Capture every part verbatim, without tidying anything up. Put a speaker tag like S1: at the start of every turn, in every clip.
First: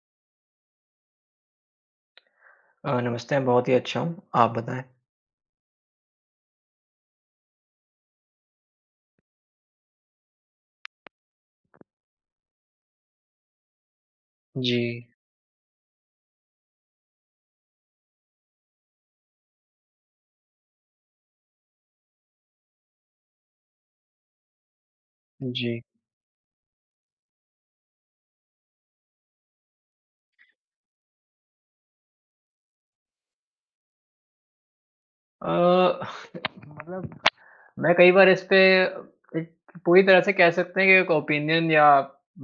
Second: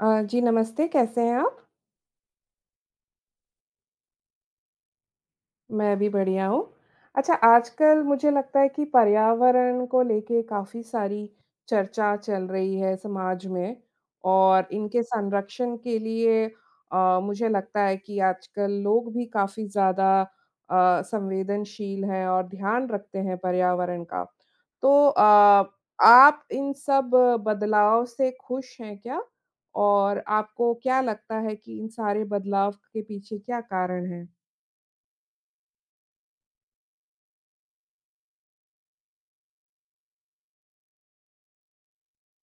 S1: अ, जी नमस्ते, कैसे हैं आप?
S2: अ, नमस्ते। हम बहुत ही अच्छा हूँ। आप बताएँ।
S1: मैं भी बढ़िया हूँ। अच्छा आजकल मुझे लगता है कि पर्यावरण को लेके काफ़ी सारी चर्चा चल रही है समाज में और इनके
S2: जी।
S1: संरक्षण के लिए अ, मुझे लगता है कि आजकल लोग भी काफ़ी ज़्यादा अ, संवेदनशील हैं और ध्यान रखते हैं पर्यावरण का। तो अ,
S2: जी।
S1: आप इन सब बदलाव से खुश हैं क्या? और आपको क्या लगता है कि इन सारे बदलाव के पीछे क्या कारण है?
S2: अ, मतलब मैं कई बार इस पे एक पूरी तरह से कह सकते हैं कि एक ओपिनियन या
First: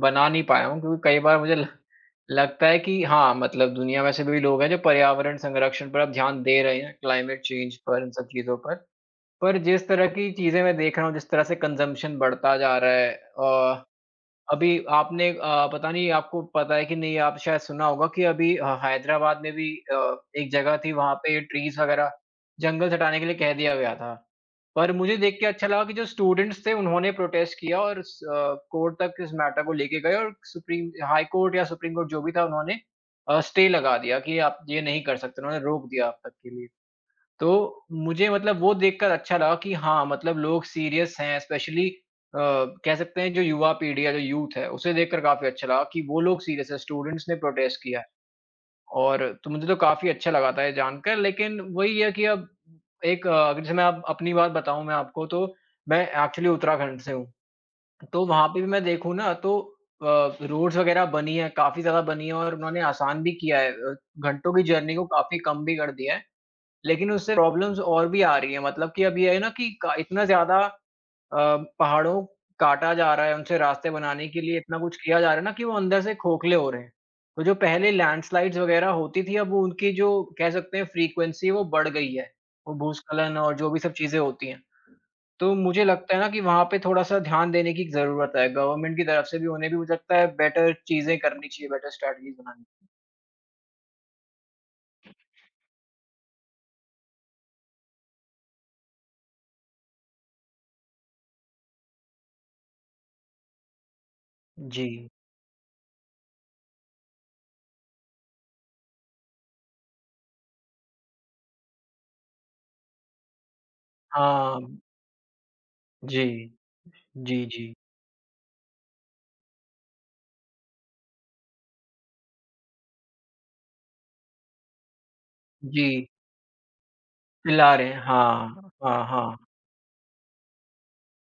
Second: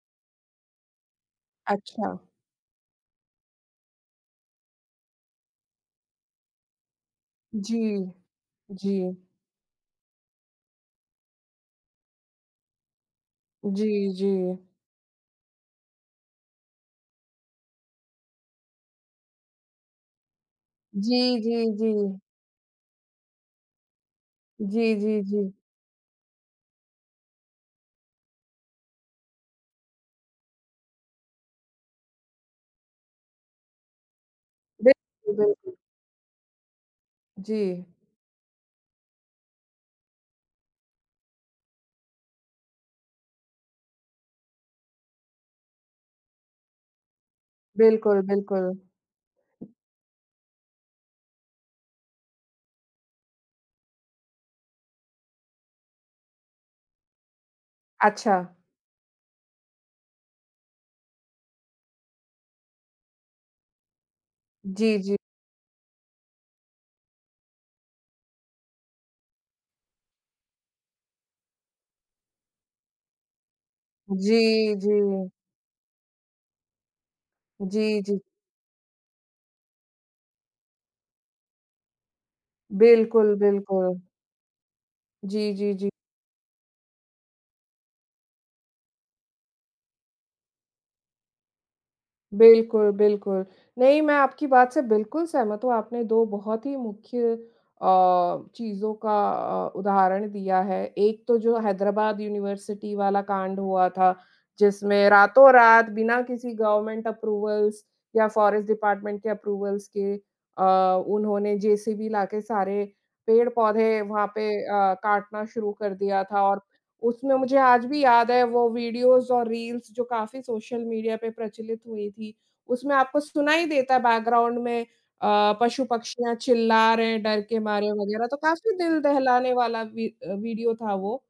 S2: बना नहीं पाया हूँ क्योंकि कई बार मुझे ल
S1: अच्छा!
S2: लगता है कि हाँ, मतलब दुनिया में ऐसे भी लोग हैं जो पर्यावरण संरक्षण पर अब ध्यान दे रहे हैं, क्लाइमेट चेंज
S1: जी,
S2: पर, इन सब चीज़ों पर,
S1: जी।
S2: पर जिस तरह की चीजें मैं देख रहा हूँ, जिस तरह से कंजम्प्शन बढ़ता जा रहा है। अ,
S1: जी, जी।
S2: अभी आपने अ, पता नहीं आपको पता है कि नहीं, आप शायद सुना होगा कि अभी हैदराबाद में भी अ, एक जगह थी वहाँ
S1: जी,
S2: पे
S1: जी,
S2: ट्रीज़ वगैरह,
S1: जी।
S2: जंगल हटाने के लिए कह दिया गया था। पर
S1: जी,
S2: मुझे
S1: जी,
S2: देख के
S1: जी।
S2: अच्छा लगा कि जो स्टूडेंट्स थे उन्होंने प्रोटेस्ट किया और स कोर्ट तक इस मैटर को लेकर गए और सुप्रीम हाई कोर्ट या सुप्रीम कोर्ट जो भी था उन्होंने अ, स्टे लगा दिया कि आप ये नहीं कर सकते, उन्होंने
S1: [unintelligible]
S2: रोक दिया अब तक के लिए।
S1: जी।
S2: तो मुझे मतलब वो देखकर अच्छा लगा कि हाँ, मतलब लोग सीरीअस हैं एस्पेशली अ, कह सकते हैं जो युवा पीढ़ी है, जो यूथ है उसे देखकर काफ़ी अच्छा लगा कि वो लोग सीरीअस हैं स्टूडेंट्स ने प्रोटेस्ट किया है।
S1: बिल्कुल, बिल्कुल।
S2: और तो मुझे तो काफ़ी अच्छा लगा था ये जानकर लेकिन वो ही है कि अब एक अ, जैसे मैं अपनी बात बताऊँ मैं आपको, तो मैं एक्चुअली उत्तराखंड से हूँ, तो वहाँ
S1: अच्छा।
S2: पे भी मैं देखूँ ना, तो अ, रोड्स वगैरह बनी है, काफ़ी ज़्यादा बनी है और उन्होंने आसान भी किया है अ, घंटों की जर्नी
S1: जी,
S2: को
S1: जी।
S2: काफ़ी कम भी कर दिया है, लेकिन उससे प्रॉब्लम्स और भी आ रही है, मतलब कि अभी ये है ना कि क इतना ज़्यादा अ, पहाड़ों काटा जा रहा है, उनसे रास्ते बनाने के लिए
S1: जी,
S2: इतना कुछ किया जा
S1: जी।
S2: रहा है ना कि वो अंदर से खोखले हो रहे हैं। तो जो पहले
S1: जी, जी।
S2: लैंडस्लाइड्स वगैरह होती थी, अब उनकी जो कह सकते हैं फ़्रीक्वेंसी वो बढ़ गई है और
S1: बिल्कुल,
S2: भूस्खलन और जो भी सब
S1: बिल्कुल।
S2: चीज़ें होती हैं।
S1: जी,
S2: तो
S1: जी,
S2: मुझे
S1: जी।
S2: लगता है ना कि वहाँ पे थोड़ा-सा ध्यान देने की जरूरत है, गवर्नमेंट की तरफ से भी उन्हें भी हो सकता है बेटर चीजें करनी चाहिए, बेटर स्ट्रैटेजीज़ बनानी
S1: बिल्कुल, बिल्कुल। नहीं, मैं आपकी बात से बिल्कुल सहमत हूँ। आपने दो बहुत ही मुख्य अ, चीज़ों का अ, उदाहरण दिया है। एक तो जो हैदराबाद यूनिवर्सिटी वाला कांड हुआ था, जिसमें
S2: जी।
S1: रातों-रात बिना किसी गवर्नमेंट अप्रूवल्स या फ़ॉरेस्ट डिपार्टमेंट के अप्रूवल्स के अ, उन्होंने जेसीबी लाके सारे पेड़-पौधे वहाँ पे
S2: हाँ।
S1: अ, काटना शुरू कर दिया
S2: जी।
S1: था और उसमें
S2: जी,
S1: मुझे
S2: जी।
S1: आज भी याद है वो वीडियोज़ और रील्स जो काफ़ी सोशल मीडिया पे प्रचलित हुई थी। उसमें आपको सुनाई देता है बैकग्राउंड में अ,
S2: जी।
S1: पशु-पक्षियाँ चिल्ला रहे हैं डर के
S2: पिला रहे
S1: मारे
S2: हैं।
S1: वगैरह तो
S2: हाँ।
S1: काफ़ी दिल
S2: हाँ, हाँ।
S1: दहलाने वाला वि अ, विडिओ था वो।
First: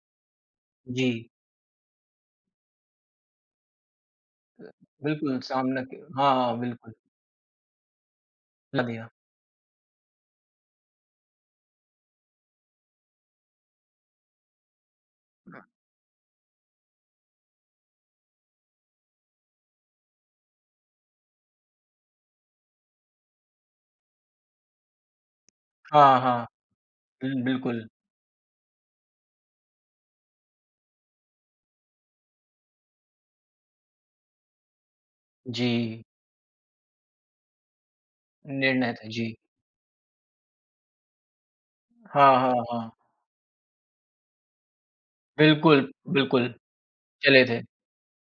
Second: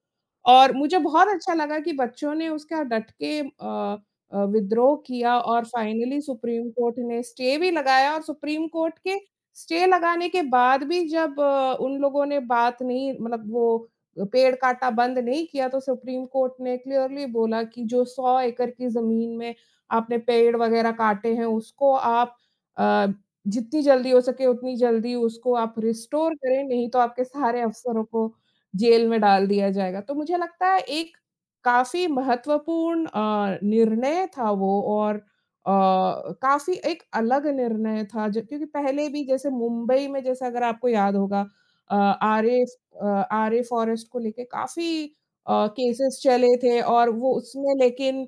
S1: और मुझे बहुत
S2: जी।
S1: अच्छा लगा कि बच्चों ने उसका डट के अ अ, विद्रोह किया
S2: बिल्कुल
S1: और
S2: सामने के
S1: फ़ाइनली
S2: हाँ हाँ,
S1: सुप्रीम
S2: बिल्कुल।
S1: कोर्ट ने स्टे भी लगाया और सुप्रीम कोर्ट
S2: लगेगा।
S1: के स्टे लगाने के बाद भी जब अ, उन लोगों ने बात नहीं मतलब वो पेड़ काटा बंद नहीं किया तो सुप्रीम कोर्ट ने क्लियरली बोला कि जो सौ एकड़ की जमीन में आपने पेड़ वगैरह काटे हैं उसको आप अ, जित्ती जल्दी हो सके उतनी जल्दी उसको आप
S2: हाँ,
S1: रिस्टोर
S2: हाँ।
S1: करें, नहीं तो आपके
S2: हुँ, बिल
S1: सारे
S2: बिल्कुल।
S1: अफसरों को जेल में डाल दिया जाएगा। तो मुझे लगता है एक काफ़ी महत्वपूर्ण अ, निर्णय था वो और अ,
S2: जी।
S1: काफ़ी एक अलग निर्णय था जब क्योंकि
S2: निर्णय
S1: पहले
S2: था।
S1: भी
S2: जी।
S1: जैसे मुंबई में जैसे अगर आपको याद होगा अ,
S2: हाँ, हाँ,
S1: आरे
S2: हाँ।
S1: आरे फ़ॉरेस्ट को लेकर काफ़ी अ,
S2: बिल्कुल,
S1: केसेज़
S2: बिल्कुल।
S1: चले थे और वो
S2: चले थे।
S1: उसमें लेकिन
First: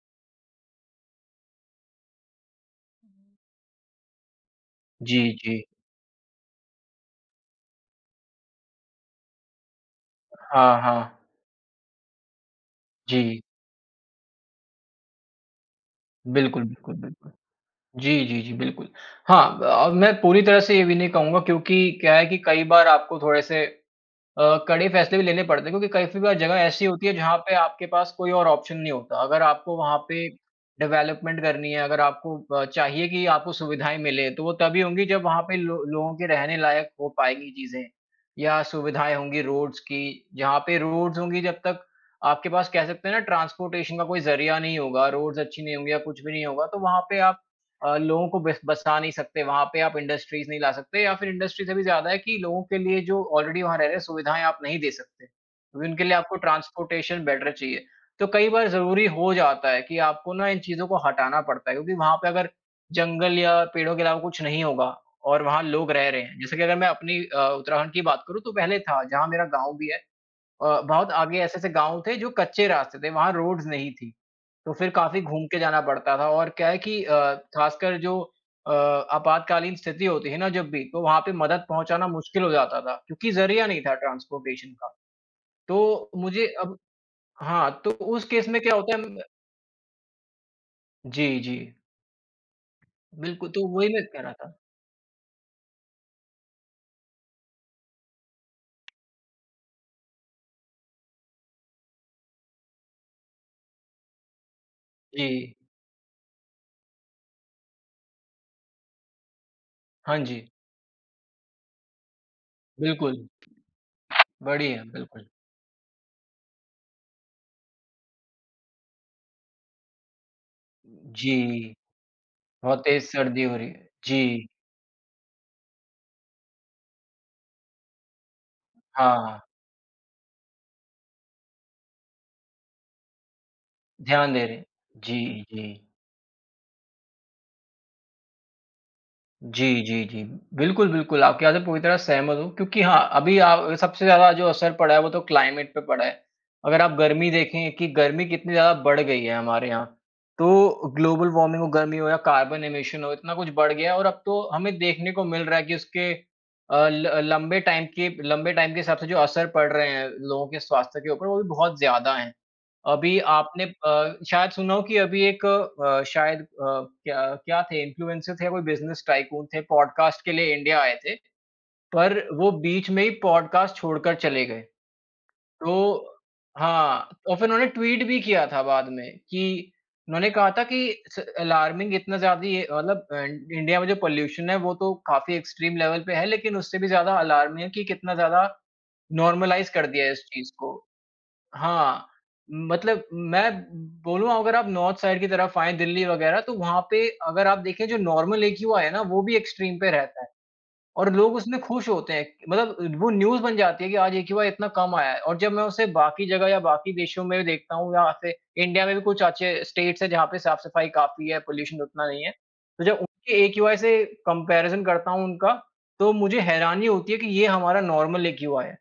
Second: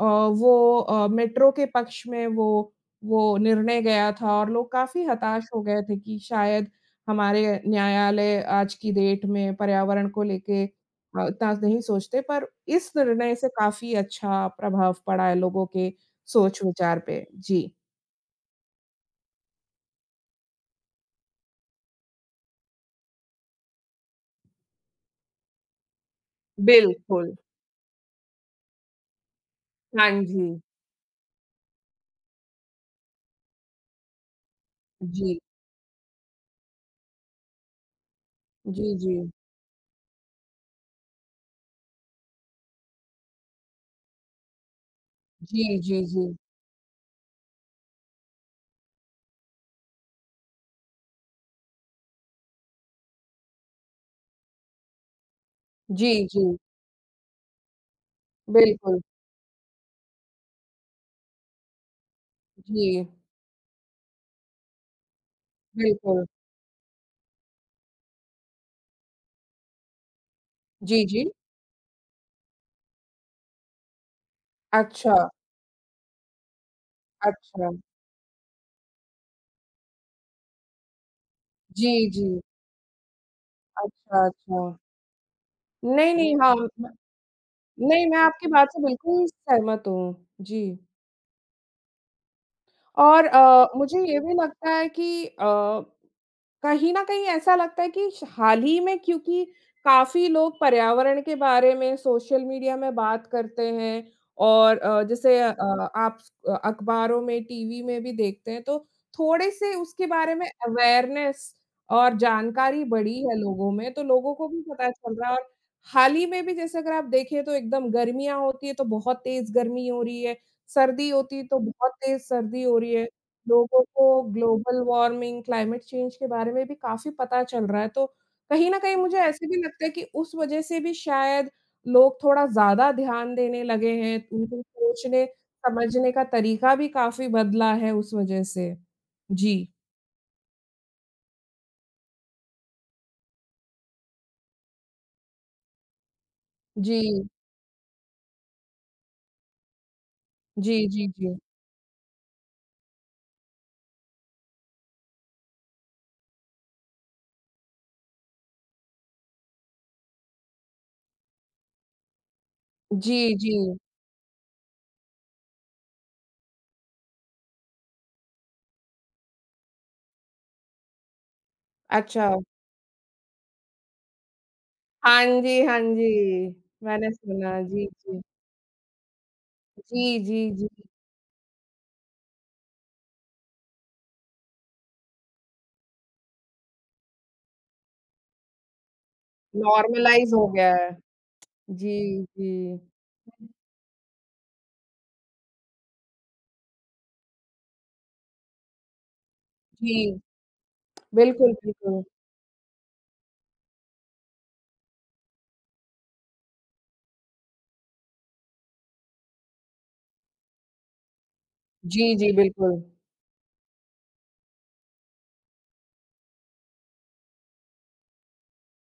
S1: अ, वो अ, मेट्रो के पक्ष में वो वो निर्णय गया था और लोग काफ़ी
S2: जी,
S1: हताश हो
S2: जी।
S1: गए थे कि शायद हमारे न्यायालय आज की डेट में पर्यावरण को लेके
S2: हाँ, हाँ।
S1: अ उतना नहीं सोचते पर इस निर्णय
S2: जी।
S1: से काफ़ी अच्छा प्रभाव पड़ा है लोगों के
S2: बिल्कुल, बिल्कुल,
S1: सोच-विचार पे।
S2: बिल्कुल।
S1: जी।
S2: जी, जी, जी, बिल्कुल। हाँ अ, मैं पूरी तरह से ये भी नहीं कहूँगा क्योंकि क्या है कि कई बार आपको थोड़े से अ, कड़े फैसले भी लेने पड़ते हैं क्योंकि कई-कई बार जगह ऐसी होती है
S1: बिल्कुल।
S2: जहाँ पे आपके पास कोई और ऑप्शन नहीं होता, अगर आपको वहाँ
S1: हाँ
S2: पे
S1: जी।
S2: डेवलपमेंट करनी है, अगर आपको अ, चाहिए कि आपको सुविधाएँ मिले, तो वो तभी होंगी जब
S1: जी।
S2: वहाँ पे लो लोगों के रहने लायक हो पाएँगी चीज़ें। या
S1: जी,
S2: सुविधाएँ
S1: जी।
S2: होंगी रोड्स की, जहाँ पे रोड्स होंगी जब तक आपके पास कह सकते हैं ना ट्रांसपोर्टेशन का कोई जरिया नहीं होगा, रोड्स अच्छी नहीं
S1: जी,
S2: होंगी या
S1: जी,
S2: कुछ भी
S1: जी।
S2: नहीं होगा तो वहाँ पे आप अ, लोगों को बस बसा नहीं सकते, वहाँ पे आप इंडस्ट्रीज़ नहीं ला सकते। या फिर इंडस्ट्री से भी ज़्यादा है कि लोगों के लिए जो ऑलरेडी वहाँ रह रहे हैं, सुविधाएँ आप नहीं दे सकते। क्योंकि उनके लिए
S1: जी,
S2: आपको
S1: जी।
S2: ट्रांसपोर्टेशन बेटर चाहिए। तो कई बार
S1: बिल्कुल।
S2: ज़रूरी हो जाता है कि आपको ना इन चीज़ों को हटाना पड़ता है क्योंकि वहाँ पे अगर
S1: जी।
S2: जंगल या पेड़ों के अलावा कुछ नहीं होगा और वहाँ लोग रह रहे
S1: बिल्कुल।
S2: हैं। जैसे कि अगर मैं अपनी अ, उत्तराखंड की बात करूँ तो पहले था जहाँ मेरा गाँव भी है अ,
S1: जी,
S2: बहुत
S1: जी।
S2: आगे ऐसे-ऐसे गाँव थे जो कच्चे रास्ते थे, वहाँ रोड्स नहीं थी। तो फिर
S1: अच्छा।
S2: काफ़ी घूम के जाना पड़ता था। और क्या है कि अ,
S1: अच्छा।
S2: खासकर जो अ, आपातकालीन स्थिति होती है ना जब भी तो वहाँ पे मदद पहुँचाना
S1: जी, जी।
S2: मुश्किल हो जाता था, क्योंकि जरिया नहीं था
S1: अच्छा,
S2: ट्रांसपोर्टेशन
S1: अच्छा।
S2: का। तो
S1: नहीं, नहीं,
S2: मुझे
S1: हाँ
S2: अब हाँ, तो
S1: नहीं, मैं
S2: उस
S1: आपकी
S2: केस में
S1: बात
S2: क्या
S1: से
S2: होता है म मैं
S1: बिल्कुल सहमत हूँ। जी।
S2: जी, जी।
S1: और
S2: बिल्कुल,
S1: अ,
S2: तो वो ही
S1: मुझे
S2: मैं
S1: ये
S2: कह रहा
S1: भी
S2: था।
S1: लगता है कि अ, कहीं न कहीं ऐसा लगता है कि श हाल ही में क्योंकि काफ़ी लोग पर्यावरण के बारे में सोशल मीडिया में बात करते हैं और अ, जैसे अ,
S2: जी।
S1: आप स अखबारों में, टीवी में भी देखते हैं तो थोड़े से उसके
S2: हाँ,
S1: बारे
S2: जी।
S1: में अवेयरनेस और जानकारी बढ़ी
S2: बिल्कुल।
S1: है लोगों में तो लोगों को भी
S2: बड़ी है,
S1: पता चल
S2: बिल्कुल।
S1: रहा है और हाल ही में भी, जैसे अगर आप देखें, तो एकदम गर्मियाँ होती है, तो बहुत तेज गर्मी हो रही है। सर्दी होती तो
S2: जी।
S1: बहुत तेज सर्दी हो
S2: बहुत
S1: रही
S2: तेज
S1: है,
S2: सर्दी हो रही
S1: लोगों
S2: है।
S1: को
S2: जी।
S1: ग्लोबल वार्मिंग, क्लाइमेट चेंज के बारे में भी काफ़ी पता चल रहा है तो, कहीं न कहीं मुझे
S2: हाँ।
S1: ऐसे भी लगता है कि उस वजह से भी शायद लोग थोड़ा ज़्यादा ध्यान देने लगे हैं।
S2: ध्यान दे
S1: उनके
S2: रहे।
S1: सोचने,
S2: जी, जी।
S1: समझने का तरीका भी काफ़ी बदला है उस वजह से। जी।
S2: जी, जी, जी। बिल्कुल, बिल्कुल, आपकी बात से पूरी तरह सहमत हूँ। क्योंकि हाँ, अभी अ, सबसे ज़्यादा जो असर पड़ा है वो तो क्लाइमेट पे पड़ा है। अगर आप
S1: जी।
S2: गर्मी देखें कि गर्मी कितनी ज़्यादा बढ़ गई है हमारे यहाँ,
S1: जी,
S2: तो
S1: जी,
S2: ग्लोबल
S1: जी।
S2: वार्मिंग हो, गर्मी हो या कार्बन एमिशन हो, इतना कुछ बढ़ गया है और अब तो हमें देखने को मिल रहा है कि उसके अ, ल लंबे टाइम के लंबे टाइम के हिसाब से जो असर पड़ रहे हैं लोगों के स्वास्थ्य के ऊपर, वो भी बहुत ज़्यादा हैं। अभी
S1: जी,
S2: आपने
S1: जी।
S2: अ, शायद सुना हो कि अभी एक अ, शायद अ, क्या क्या थे इन्फ्लुएंसर थे, कोई बिज़नेस टायकून थे पॉडकास्ट के लिए इंडिया आए थे, पर
S1: अच्छा।
S2: वो बीच में ही पॉडकास्ट छोड़कर चले गए।
S1: हाँ जी,
S2: तो
S1: हाँ जी,
S2: हाँ,
S1: मैंने
S2: और फिर
S1: सुना।
S2: उन्होंने
S1: जी,
S2: ट्वीट भी
S1: जी।
S2: किया था बाद में कि,
S1: जी,
S2: उन्होंने कहा
S1: जी,
S2: था
S1: जी।
S2: कि स अलार्मिंग इतना ज़्यादा ही मतलब अ, इंडिया में जो पॉल्यूशन है वो तो काफ़ी एक्सट्रीम लेवल पे है, लेकिन उससे भी ज़्यादा अलार्मिंग है कि कितना ज़्यादा नॉर्मलाइज़ कर दिया है इस
S1: नॉर्मलाइज़ हो
S2: चीज़
S1: गया
S2: को
S1: है।
S2: हाँ,
S1: जी, जी।
S2: मतलब मैं, बोलूँगा अगर आप नॉर्थ साइड की तरफ आएँ, दिल्ली वगैरह तो वहाँ पे अगर आप देखें जो नॉर्मल एक्यूआई है ना वो भी एक्सट्रीम पे
S1: जी।
S2: रहता है। और लोग
S1: बिल्कुल,
S2: उसमें खुश
S1: बिल्कुल।
S2: होते हैं। मतलब वो न्यूज बन जाती है कि आज एक्यूआई इतना कम आया है। और जब मैं उसे बाकी जगह या बाकी देशों में भी देखता हूँ या फिर इंडिया में भी कुछ अच्छे स्टेट्स हैं जहाँ पे साफ-सफाई काफ़ी है, पॉल्यूशन उतना
S1: जी,
S2: नहीं है,
S1: जी, बिल्कुल।
S2: तो जब उनके एक्यूआई से कम्पैरिजन करता हूँ उनका, तो मुझे हैरानी होती है कि ये हमारा नॉर्मल एक्यूआई है।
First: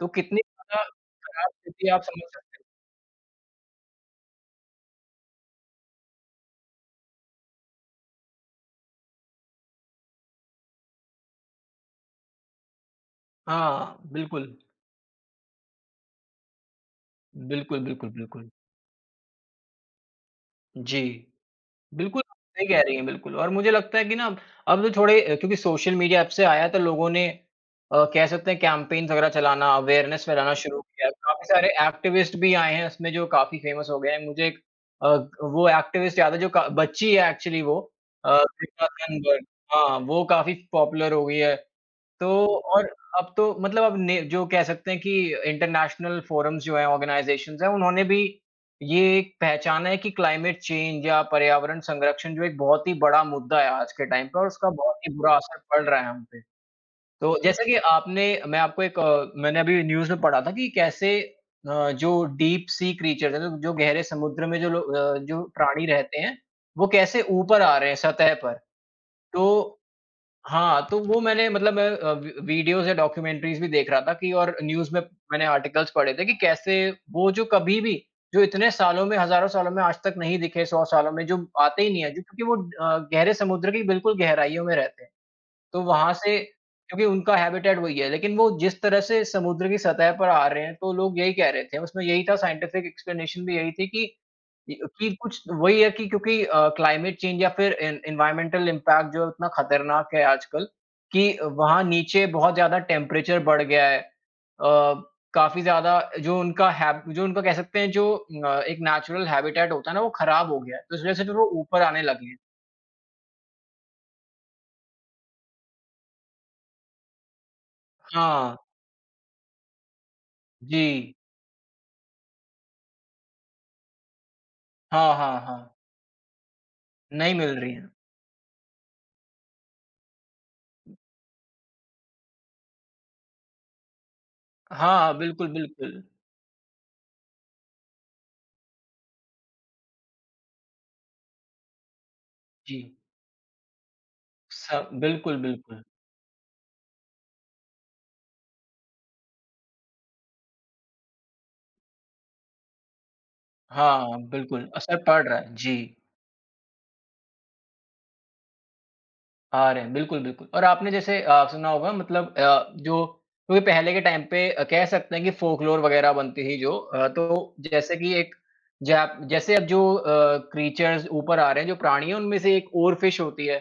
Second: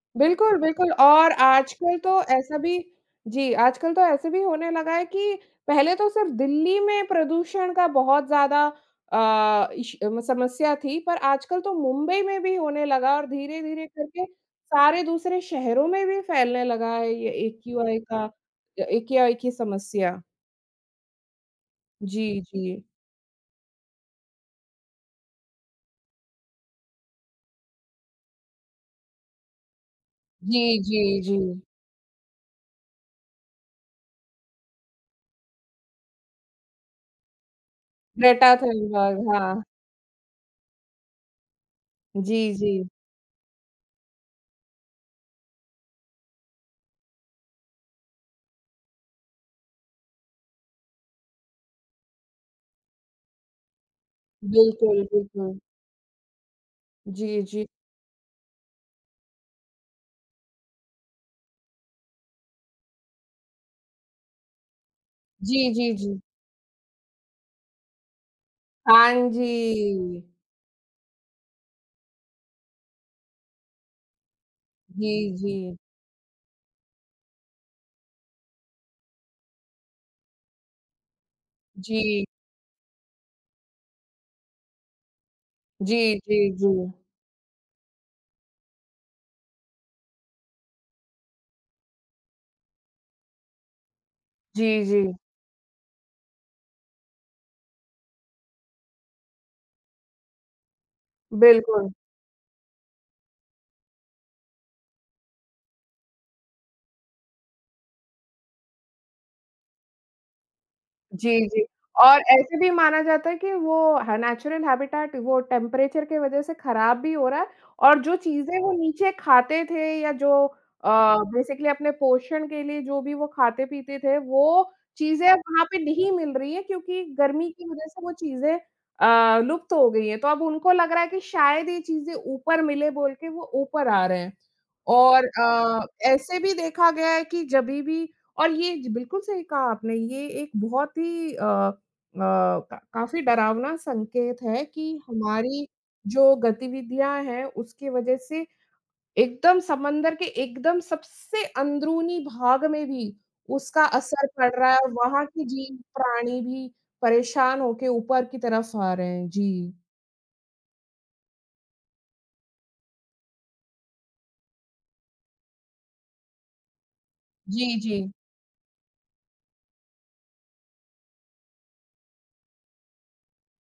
S2: तो कितनी
S1: बिल्कुल,
S2: ज़्यादा
S1: बिल्कुल और
S2: खराब स्थिति है
S1: आजकल
S2: आप
S1: तो
S2: समझ सकते
S1: ऐसा
S2: हो।
S1: भी जी आजकल तो ऐसा भी होने लगा है कि, पहले तो सिर्फ दिल्ली में प्रदूषण का बहुत ज़्यादा अ, इश समस्या थी पर आजकल तो मुंबई में भी होने लगा और धीरे-धीरे
S2: हाँ,
S1: करके,
S2: बिल्कुल।
S1: सारे दूसरे शहरों में भी फैलने लगा है ये
S2: बिल्कुल,
S1: एक्यूआई
S2: बिल्कुल,
S1: का
S2: बिल्कुल।
S1: एक्यूआई की समस्या।
S2: जी। बिल्कुल,
S1: जी,
S2: सही कह
S1: जी।
S2: रही हैं बिल्कुल और मुझे लगता है कि ना अब, अब जो थोड़े अ, क्योंकि सोशल मीडिया ऐप से आया तो लोगों ने अ, कह सकते हैं कैम्पेन्स वगैरह चलाना, अवेयरनेस फैलाना
S1: जी,
S2: शुरू किया,
S1: जी,
S2: काफ़ी
S1: जी।
S2: सारे एक्टिविस्ट भी आए हैं इसमें जो काफ़ी फेमस हो गए हैं। मुझे एक अ, वो एक्टिविस्ट याद है जो क बच्ची है एक्चुअली वो। अ,
S1: ग्रेटा
S2: ग्रेटा
S1: थनबर्ग,
S2: थनबर्ग
S1: हाँ।
S2: हाँ, वो काफ़ी पॉपुलर हो गई है। तो
S1: जी,
S2: और
S1: जी।
S2: अब तो मतलब अब ने जो कह सकते हैं कि इंटरनेशनल फ़ोरम्स जो हैं, ऑर्गनाइज़ेशन्स हैं उन्होंने भी, ये एक पहचाना है कि क्लाइमेट चेंज या पर्यावरण संरक्षण जो एक बहुत ही बड़ा मुद्दा है आज के टाइम पे और उसका बहुत
S1: बिल्कुल,
S2: ही बुरा असर
S1: बिल्कुल।
S2: पड़ रहा है हम पे। तो
S1: जी,
S2: जैसे
S1: जी।
S2: कि आपने मैं आपको एक अ, मैंने अभी न्यूज़ में पढ़ा था कि कैसे अ, जो डीप सी क्रीचर्स हैं जो जो गहरे समुद्र में जो लो अ, जो
S1: जी,
S2: प्राणी
S1: जी,
S2: रहते
S1: जी।
S2: हैं, वो कैसे ऊपर आ रहे हैं सतह पर।
S1: हाँ
S2: तो
S1: जी।
S2: हाँ, तो वो मैंने मतलब मैं अ, वी वीडियोज़ या डॉक्युमेंट्रीज़ भी देख रहा था कि और न्यूज़ में,
S1: जी,
S2: मैंने
S1: जी।
S2: आर्टिकल्स पढ़े थे कि कैसे वो जो कभी भी, जो इतने सालों में, हजारों सालों में आज तक नहीं दिखे सौ सालों में जो आते ही नहीं हैं जो
S1: जी।
S2: कि वो अ, गहरे समुद्र की बिल्कुल गहराइयों में रहते हैं। तो वहाँ
S1: जी,
S2: से
S1: जी, जी।
S2: क्योंकि उनका हैबिटैट वही है। लेकिन वो जिस तरह से समुद्र की सतह पर आ रहे हैं तो लोग यही कह रहे थे, उसमें यही था साइंटिफ़िक एक्सप्लनेशन भी यही थी कि,
S1: जी,
S2: कि अ,
S1: जी।
S2: कुछ वही है कि क्योंकि अ, क्लाइमेट चेंज या फिर एन एनवायर्नमेंटल इम्पैक्ट जो है उतना खतरनाक है आजकल कि वहाँ
S1: बिल्कुल।
S2: नीचे बहुत ज़्यादा टेम्परेचर बढ़ गया है। अ, काफ़ी ज़्यादा जो उनका हैब जो उनका कह सकते हैं जो अ, एक नैचरल हैबिटैट होता है ना वो खराब हो गया है। तो इस वजह से जो
S1: जी,
S2: वो
S1: जी।
S2: ऊपर आने
S1: और
S2: लगे हैं।
S1: ऐसे भी माना जाता है कि वो ह नैचुरल हैबिटैट वो टेम्परेचर के वजह से खराब भी हो रहा है और जो
S2: हाँ।
S1: चीज़ें वो नीचे खाते थे या जो अ,
S2: जी।
S1: बेसिकली अपने पोषण के लिए जो भी वो खाते-पीते थे वो
S2: हाँ,
S1: चीज़ें
S2: हाँ,
S1: अब वहाँ
S2: हाँ।
S1: पे नहीं मिल रही है क्योंकि
S2: नहीं
S1: गर्मी
S2: मिल
S1: की
S2: रही
S1: वजह
S2: हैं।
S1: से वो चीज़ें अ, लुप्त हो गई हैं, तो अब उनको लग रहा है कि शायद ये चीज़ें ऊपर मिले बोल के वो ऊपर आ रहे हैं।
S2: हाँ,
S1: और
S2: बिल्कुल,
S1: अ,
S2: बिल्कुल।
S1: ऐसे भी देखा गया है कि जभी भी और ये जी बिल्कुल सही कहा आपने। ये एक बहुत ही अ, अ, क
S2: जी।
S1: काफ़ी डरावना संकेत है
S2: स
S1: कि
S2: बिल्कुल,
S1: हमारी
S2: बिल्कुल।
S1: जो गतिविधियाँ हैं उसके वजह से, एकदम समंदर के एकदम सबसे अंदरूनी भाग में भी उसका
S2: हाँ, हाँ,
S1: असर पड़
S2: बिल्कुल,
S1: रहा है और
S2: असर पड़
S1: वहाँ
S2: रहा
S1: के
S2: है। जी।
S1: जीव-प्राणी भी परेशान हो के ऊपर की तरफ़ आ रहे हैं।
S2: आ
S1: जी।
S2: रहे हैं, बिल्कुल, बिल्कुल। और आपने जैसे अ, सुना होगा मतलब अ, जो क्योंकि पहले के टाइम पे अ, कह सकते हैं कि फ़ोकलोर वगैरह बनती थी जो अ, तो
S1: जी,
S2: जैसे
S1: जी।
S2: कि एक जैप जैसे अब जो अ, क्रीचर्स ऊपर आ रहे हैं, जो प्राणी हैं उनमें से एक ओरफ़िश होती है।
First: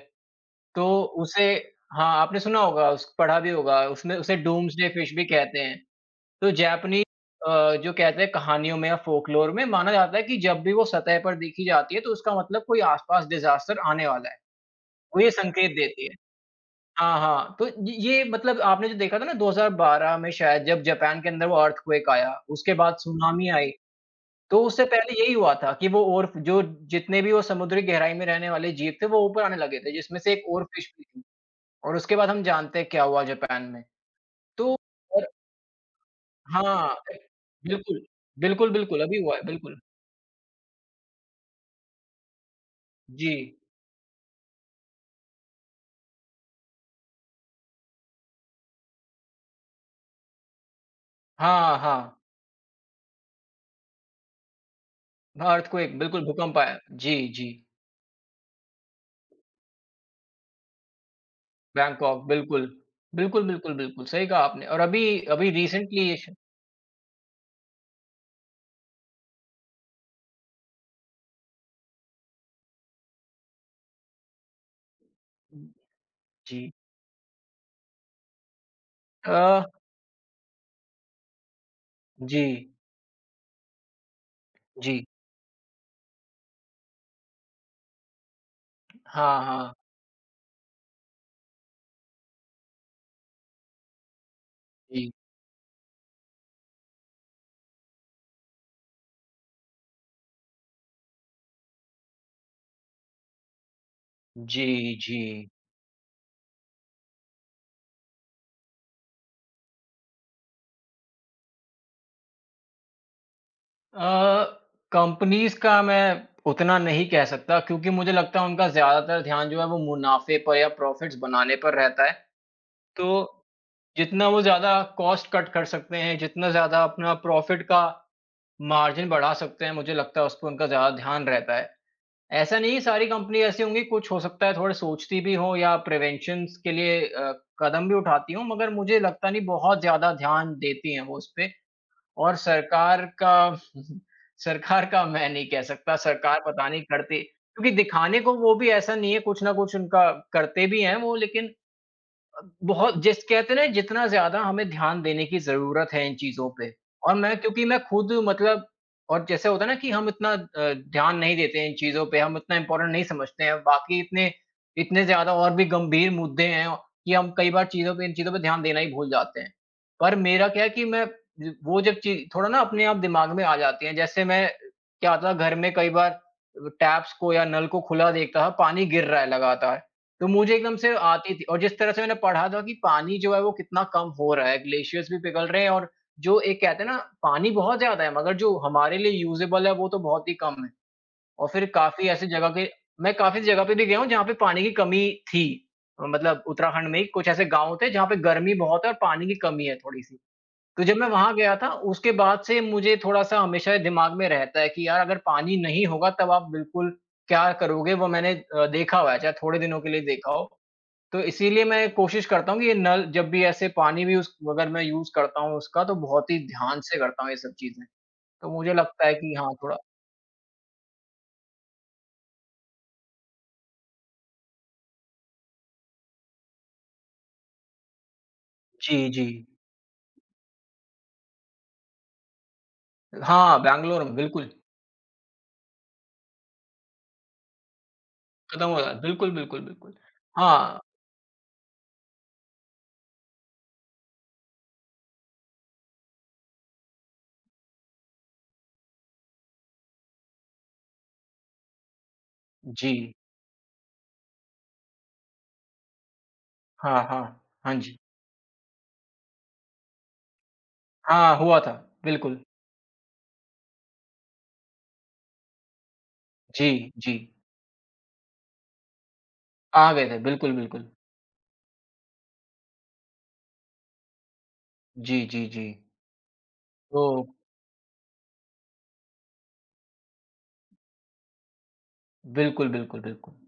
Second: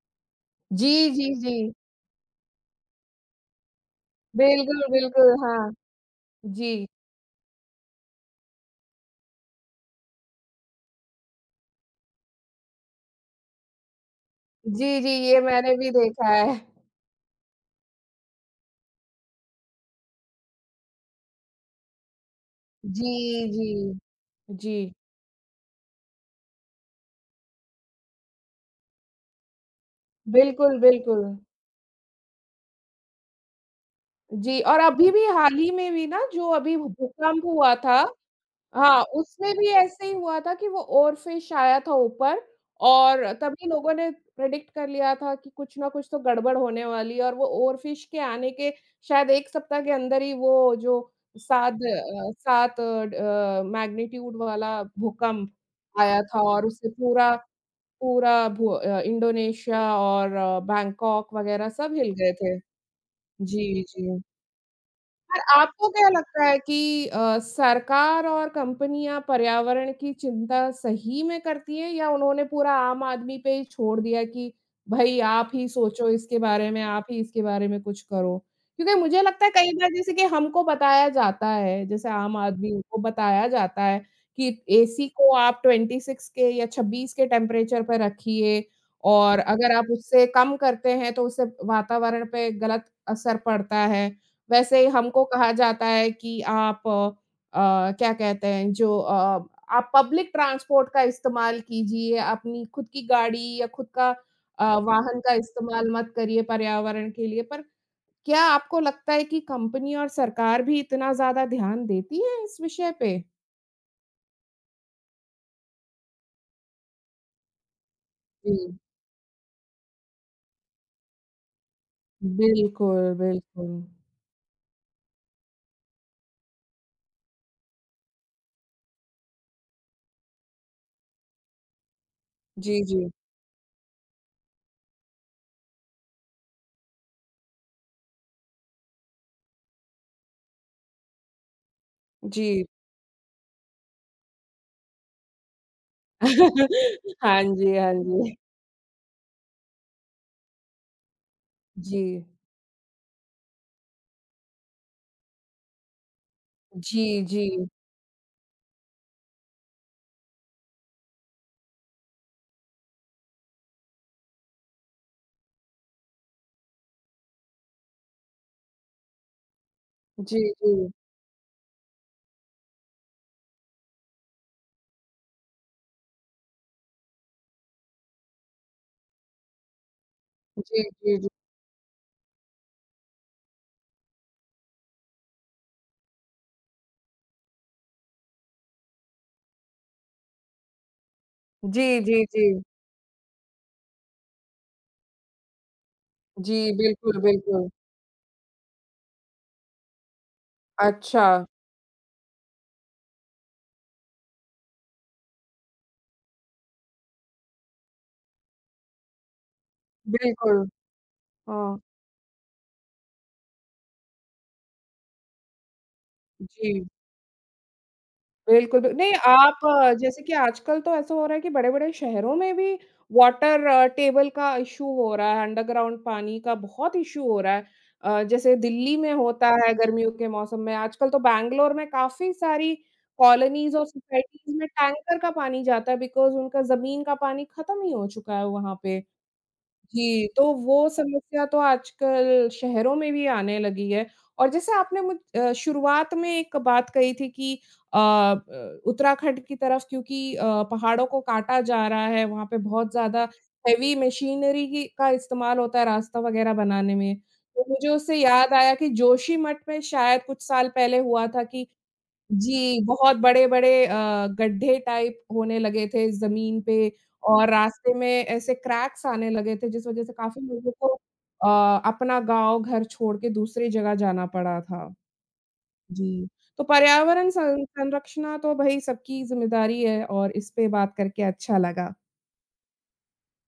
S2: तो
S1: जी, जी,
S2: उसे
S1: जी।
S2: हाँ, आपने सुना होगा, उस पढ़ा भी होगा। उसने उसे
S1: बिल्कुल,
S2: डूम्सडे फ़िश भी
S1: बिल्कुल,
S2: कहते
S1: हाँ।
S2: हैं। तो
S1: जी।
S2: जैपनी अ, जो कहते हैं कहानियों में या फ़ोकलोर में माना जाता है कि जब भी वो सतह पर देखी जाती है तो उसका मतलब कोई आस-पास डिज़ास्टर आने वाला है।
S1: जी, जी,
S2: वो ये
S1: ये
S2: संकेत
S1: मैंने भी
S2: देती है।
S1: देखा है।
S2: हाँ, हाँ, तो य ये मतलब आपने जो देखा था ना दो हज़ार बारह में शायद जब जापान के अंदर वो अर्थक्वेक आया, उसके बाद
S1: जी,
S2: सुनामी आई।
S1: जी।
S2: तो उससे
S1: जी।
S2: पहले यही हुआ था कि वो ओर जो जितने भी वो समुद्री गहराई में रहने वाले जीव थे वो ऊपर आने लगे थे जिसमें से एक
S1: बिल्कुल,
S2: ओरफ़िश भी
S1: बिल्कुल।
S2: थी और उसके बाद हम जानते हैं क्या हुआ जापान में।
S1: जी
S2: तो
S1: और अभी भी
S2: और
S1: हाल ही में भी ना,
S2: हाँ,
S1: जो अभी वो
S2: [unintelligible]
S1: भूकंप हुआ था।
S2: बिल्कुल। बिल्कुल,
S1: हाँ,
S2: बिल्कुल, अभी हुआ है,
S1: उसमें भी
S2: बिल्कुल।
S1: ऐसे ही हुआ था कि वो ओरफ़िश आया था ऊपर और
S2: जी।
S1: तभी लोगों ने प्रेडिक्ट कर लिया था कि कुछ ना कुछ तो गड़बड़ होने वाली है और वो ओरफ़िश के आने के शायद एक सप्ताह के अंदर ही वो जो
S2: हाँ,
S1: साद
S2: हाँ।
S1: अ, सात ड मैग्नीट्यूड वाला भूकंप
S2: अर्थक्वेक,
S1: आया
S2: बिल्कुल
S1: था
S2: भूकंप
S1: और
S2: आया।
S1: उससे
S2: जी,
S1: पूरा,
S2: जी।
S1: पूरा भू अ, इंडोनेशिया और बैंकॉक वगैरह सब हिल
S2: बैंकॉक
S1: गए थे।
S2: बिल्कुल। बिल्कुल, बिल्कुल,
S1: जी,
S2: बिल्कुल,
S1: जी।
S2: सही कहा आपने और अभी,
S1: और
S2: अभी
S1: आपको क्या
S2: रिसेंटली एशन
S1: लगता है कि अ, सरकार और कंपनियाँ पर्यावरण की चिंता सही में करती हैं या उन्होंने पूरा आम आदमी पे ही छोड़ दिया कि भाई आप ही सोचो इसके बारे
S2: जी।
S1: में, आप ही इसके बारे में कुछ करो? क्योंकि मुझे लगता है
S2: अ
S1: कई बार जैसे कि हमको बताया जाता है, जैसे आम
S2: जी।
S1: आदमियों को बताया जाता है कि
S2: जी।
S1: एसी को आप ट्वेंटी सिक्स के या छब्बीस के टेम्परेचर पे रखिए और
S2: हाँ, हाँ।
S1: अगर आप उससे कम करते हैं तो उससे अ, वातावरण पे गलत असर पड़ता है। वैसे ही
S2: जी।
S1: हमको कहा जाता है कि आप अ, क्या कहते हैं जो अ अ, आप पब्लिक ट्रांसपोर्ट का इस्तेमाल कीजिए, अपनी खुद की गाड़ी या खुद का अ,
S2: जी,
S1: वाहन का
S2: जी।
S1: इस्तेमाल मत करिए पर्यावरण के लिए। पर क्या आपको लगता है कि कंपनी और सरकार भी इतना ज़्यादा ध्यान देती है इस विषय पे?
S2: अ, कॉम्पनीज़ का मैं उतना नहीं कह सकता क्योंकि मुझे लगता है उनका
S1: हुँ।
S2: ज़्यादातर ध्यान जो है वो मुनाफ़े पर या प्रॉफिट्स बनाने पर रहता है। तो
S1: बिल्कुल, बिल्कुल।
S2: जितना वो ज़्यादा कॉस्ट कट कर सकते हैं, जितना ज़्यादा अपना प्रॉफिट का मार्जिन बढ़ा सकते हैं, मुझे लगता है उस पर उनका ज़्यादा ध्यान रहता है। ऐसा नहीं कि
S1: जी,
S2: सारी
S1: जी।
S2: कंपनी ऐसी होंगी कुछ हो सकता है थोड़े सोचती भी हों या प्रिवेंशन्सज़ के लिए अ, कदम भी उठाती हों। मगर मुझे लगता नहीं बहुत ज़्यादा ध्यान देती हैं वो उस पे। और
S1: जी।
S2: सरकार का सरकार का मैं नहीं कह सकता, सरकार पता नहीं करती
S1: हाँ
S2: क्योंकि
S1: जी, हाँ
S2: दिखाने को
S1: जी।
S2: वो भी ऐसा नहीं है कुछ ना कुछ उनका करते भी हैं वो लेकिन
S1: जी।
S2: अ, बहुत जिस कहते हैं ना जितना ज़्यादा हमें ध्यान देने की ज़रूरत है इन चीज़ों पे और
S1: जी,
S2: मैं क्योंकि
S1: जी।
S2: मैं खुद मतलब और जैसे होता है ना कि हम इतना अ, ध्यान नहीं देते इन चीज़ों पे हम इतना इम्पॉर्टन्ट नहीं समझते हैं बाकी इतने इतने ज़्यादा और भी गंभीर मुद्दे हैं औ कि हम कई बार चीज़ों पे इन चीज़ों पे ध्यान देना ही भूल जाते हैं। पर
S1: जी,
S2: मेरा क्या है कि
S1: जी।
S2: मैं वो जब ची थोड़ा ना अपने आप दिमाग में आ जाती है। जैसे मैं क्या होता घर में कई बार टेप्स को या नल को खुला देखता था पानी गिर रहा है लगातार। तो मुझे एकदम
S1: जी,
S2: से
S1: जी, जी।
S2: आती थी और जिस तरह से मैंने पढ़ा था कि पानी जो है वो कितना कम हो रहा है। ग्लेशियरज़ भी पिघल रहे हैं और जो एक कहते हैं ना पानी बहुत ज़्यादा है मगर जो हमारे लिए यूज़ेबल है वो तो बहुत ही कम है। और फिर
S1: जी,
S2: काफ़ी
S1: जी,
S2: ऐसी जगह
S1: जी।
S2: के मैं काफ़ी ऐसी जगह पे भी गया हूँ जहाँ पे पानी की कमी थी। अ, मतलब
S1: जी,
S2: उत्तराखंड में ही
S1: बिल्कुल,
S2: कुछ ऐसे
S1: बिल्कुल।
S2: गाँव थे जहाँ पे गर्मी बहुत है और पानी की कमी है थोड़ी-सी। तो जब मैं वहाँ
S1: अच्छा।
S2: गया था उसके बाद से मुझे थोड़ा-सा हमेशा दिमाग में रहता है कि यार अगर पानी नहीं होगा तब आप बिल्कुल क्या करोगे? वो मैंने अ, देखा हुआ है, चाहे थोड़े दिनों के लिए देखा हो।
S1: बिल्कुल,
S2: तो इसीलिए
S1: हाँ।
S2: मैं कोशिश करता हूँ कि ये नल जब भी ऐसे पानी भी यूज़ अगर मैं यूज़ करता हूँ उसका तो बहुत ही ध्यान
S1: जी।
S2: से करता हूँ ये सब चीजें। तो मुझे
S1: बिल्कुल, बि
S2: लगता
S1: नहीं
S2: है कि हाँ
S1: आप
S2: थोड़ा
S1: जैसे कि आजकल तो ऐसा हो रहा है कि बड़े-बड़े शहरों में भी वाटर टेबल का इशू हो रहा है, अन्डरग्राउन्ड पानी का बहुत इशू हो रहा है। अ, जैसे दिल्ली
S2: जी,
S1: में
S2: जी।
S1: होता है गर्मियों के मौसम में। आजकल तो बैंगलोर में काफ़ी सारी
S2: हाँ,
S1: कोलोनीज़ और
S2: बैंगलोर में बिल्कुल।
S1: सोसायटीज़ में टैंकर का पानी जाता है बिकॉज़ उनका ज़मीन का पानी खत्म ही हो चुका है
S2: खत्म हो
S1: वहाँ
S2: गया।
S1: पे।
S2: बिल्कुल, बिल्कुल, बिल्कुल।
S1: जी, तो
S2: हाँ।
S1: वो समस्या तो आजकल शहरों में भी आने लगी है और जैसे आपने मुझ अ, शुरुआत में एक बात कही थी कि अ अ, उत्तराखंड की तरफ़ क्योंकि अ, पहाड़ों को काटा जा रहा है, वहाँ पे बहुत
S2: जी।
S1: ज़्यादा हेवी मशीनरी ही का इस्तेमाल होता है रास्ता वगैरह बनाने
S2: हाँ,
S1: में।
S2: हाँ।
S1: तो
S2: हाँ
S1: मुझे
S2: जी।
S1: उससे याद आया कि जोशी मठ में शायद कुछ साल पहले हुआ
S2: हाँ,
S1: था
S2: हुआ
S1: कि
S2: था बिल्कुल।
S1: जी, बहुत बड़े-बड़े अ, गड्ढे टाइप होने लगे थे जमीन पे
S2: जी, जी।
S1: और रास्ते में ऐसे क्रैक्स आने लगे थे जिस
S2: आ
S1: वजह
S2: गए
S1: से
S2: थे
S1: काफ़ी
S2: बिल्कुल,
S1: लोगों को
S2: बिल्कुल।
S1: अ अपना गांव, घर छोड़ के दूसरी जगह जाना पड़ा था।
S2: जी, जी, जी।
S1: जी, तो
S2: तो
S1: पर्यावरण स संरक्षणा तो भाई सबकी ज़िम्मेदारी है और इस पे बात करके अच्छा लगा।
S2: बिल्कुल, बिल्कुल, बिल्कुल।